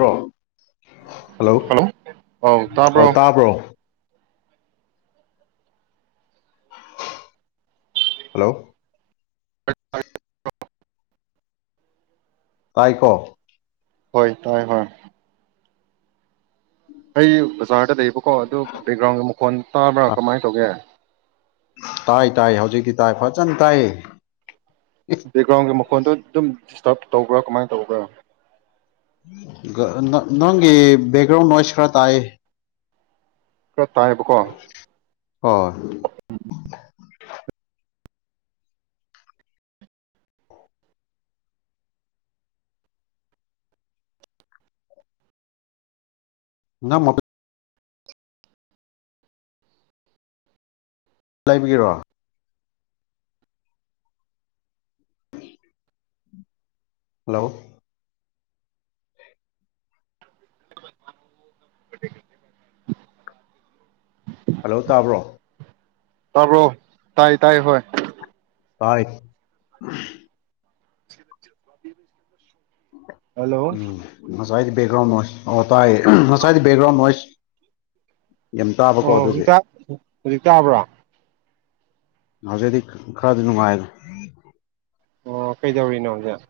ꯍꯣ ꯍꯜꯂꯣ ꯑꯧ ꯑꯣ ꯇꯥꯕ꯭ꯔꯣ ꯇꯥꯔꯕ꯭ꯔꯣ ꯍꯂꯣ [inaudible] ꯇꯥꯏꯀꯣ ꯍꯣꯏ ꯇꯥꯏ ꯍꯣꯏ ꯑꯩꯩ ꯕꯖꯥꯔꯗ ꯂꯩꯕꯀꯣ ꯑꯗꯨ ꯕꯦꯛꯒ꯭ꯔꯥꯎꯟꯒꯤ ꯃꯈꯣꯟ ꯇꯥꯕ꯭ꯔꯥ ꯀꯃꯥꯏꯅ ꯇꯧꯒꯦ ꯇꯥꯏ ꯇꯥꯏ ꯍꯧꯖꯤꯛꯇꯤ ꯇꯥꯏ ꯐꯖꯅ ꯇꯥꯏ ꯗ꯭ꯔꯦ ꯐꯣꯟꯗꯣ ꯑꯗꯨꯝ ꯗꯤꯁꯇꯔꯕ ꯇꯧꯕ꯭ꯔꯥ ꯀꯃꯥꯏꯅ ꯇꯧꯕ꯭ꯔꯥ ꯅꯪꯒꯤ ꯕꯦꯛꯒ꯭ꯔꯥꯎꯟ ꯅꯣꯌꯁ ꯈꯔ ꯇꯥꯥꯏꯌꯦ ꯀ ꯇꯥꯏꯕꯀꯣ ꯍꯣꯏ ꯎꯝ ꯅ ꯃꯣ ꯂꯩꯕꯤꯒꯤꯔꯣ ꯍꯜꯂꯣ [unintelligible] ꯍꯜꯂꯣ ꯇꯥꯕ꯭ꯔꯣ ꯇꯔꯣ ꯇꯥꯏ ꯇꯥꯏ ꯍꯣꯏ ꯇꯥꯏ ꯍꯜꯂꯣ ꯑꯣ ꯎꯝ ꯖꯣꯏꯠ ꯕꯦꯒꯔ꯭ꯥꯎꯟ ꯇꯥꯏ ꯉꯁꯥꯏꯗꯤ ꯕꯌꯦꯛꯒ꯭ꯔꯥꯎꯟ ꯅꯣꯏꯁ [unintelligible] ꯑꯣ ꯑꯗꯨꯒꯤ ꯁꯤꯖꯤꯇ ꯍꯧꯖꯤꯛ ꯇꯥꯕ꯭ꯔꯥ ꯅꯖꯦꯗꯤ ꯈꯔꯗ ꯅꯃꯥꯏꯖ ꯑꯣ ꯀꯩꯗꯧꯔꯤꯅꯣ ꯍꯧꯖꯤꯛ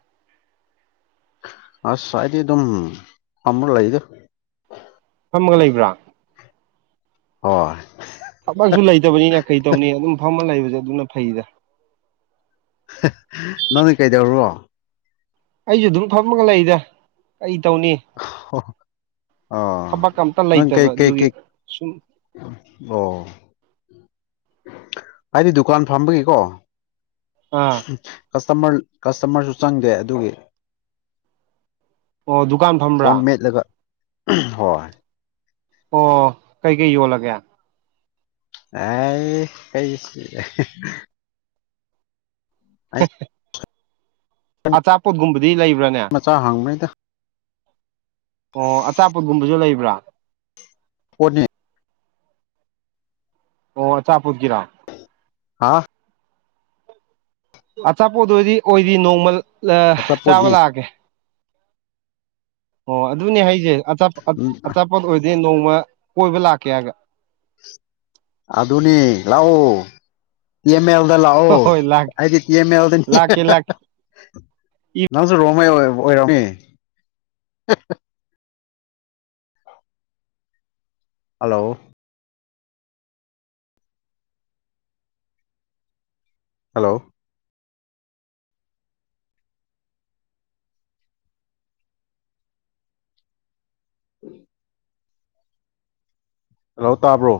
ꯑꯁꯗꯤ ꯑꯗꯨꯝ ꯑꯝꯕꯔ ꯂꯩꯗ ꯒ ꯂꯩꯕ꯭ꯔꯥ ꯍꯣꯏ ꯊꯕꯛꯁꯨ ꯂꯩ ꯇꯕꯅꯤꯅ ꯀꯩ ꯇꯧꯅꯤ ꯑꯗꯨꯝ ꯐꯝꯃ ꯂꯩꯕ ꯑꯗꯨꯅ ꯐꯩꯗ ꯅꯪꯅꯦ ꯀꯩꯗꯧꯔꯣ ꯑꯩꯁꯨ ꯑꯗꯨꯝ ꯐꯝꯃꯒ ꯂꯩꯗ ꯇꯧꯅꯤ ꯑꯣ ꯊꯕꯛ ꯑꯝꯇ ꯅꯪ ꯀꯩ ꯂꯩꯇꯕ ꯀꯩ ꯑꯗꯨꯒꯤ ꯀꯩ ꯁꯨꯝ ꯑꯣ ꯑꯩꯗꯤ ꯗꯨꯀꯥꯟ ꯐꯝꯕꯒꯤꯀꯣ ꯑꯥ ꯀ ꯇ ꯀꯁꯇꯃꯔꯁꯨ ꯆꯪꯗꯦ ꯑꯗꯨꯒꯤ ꯑꯣ ꯗꯨꯀꯥꯟ ꯊꯝꯕ꯭ꯔꯥ ꯐꯣꯟ ꯃꯦꯠꯂꯒ ꯍꯣꯏ ꯑꯣ ꯀꯩꯀꯩ ꯌꯣꯜꯂꯒꯦ ꯑ ꯀꯁꯤ [unintelligible] ꯑ ꯆꯆꯥꯥꯄꯣꯠꯒꯨꯝ ꯃꯆꯥ ꯍꯥꯡꯕꯩꯗ ꯑꯣ ꯑꯆꯥꯄꯣꯠꯒꯨꯝꯕꯁꯨ ꯂꯩꯕ꯭ꯔꯥ ꯍꯣꯅꯤ ꯑꯣ ꯑꯆꯥꯄꯠꯀꯤꯔꯥ ꯍꯥꯥ ꯑꯆꯥꯄꯣꯠꯗ ꯑꯣꯏꯗꯤ ꯑꯣꯏꯗꯤ ꯅꯣꯡꯃꯜ ꯑ ꯆꯥꯕ ꯑꯆꯥꯄꯣꯠꯅꯤ ꯂꯒꯦ ꯑꯣ ꯑꯗꯨꯅꯦ ꯍꯥꯏꯁꯦ ꯆꯥ ꯎꯝ ꯑꯆꯥꯄꯣꯠ ꯑꯣꯏꯔꯗꯤ ꯅꯣꯡꯃ ꯀꯣꯏꯕ ꯂꯥꯛꯀꯦ ꯍꯥꯏꯒ ꯑ ꯗꯨꯅꯤ ꯂꯑꯣ ꯇꯤ ꯑꯦꯝ ꯑꯦꯜꯗ ꯍꯣꯏ ꯂꯥꯛꯑꯣ ꯍꯣꯏ ꯂꯥꯛꯀꯦ ꯑꯩꯗꯤ ꯇꯤ ꯑꯦꯝ ꯑꯦꯜꯗꯅꯤ ꯂꯥꯛꯀꯦ ꯂꯥꯛꯀꯦ ꯅꯪꯁꯨ ꯔꯣꯃꯩ ꯑꯣꯏ ꯑꯣꯏꯔꯣꯡꯅꯤ꯫ ꯍꯜꯂꯣ꯫ ꯍꯜꯂꯣ꯫ [unintelligible] ꯍꯜꯂꯣ ꯇꯥꯕ꯭ꯔꯣ꯫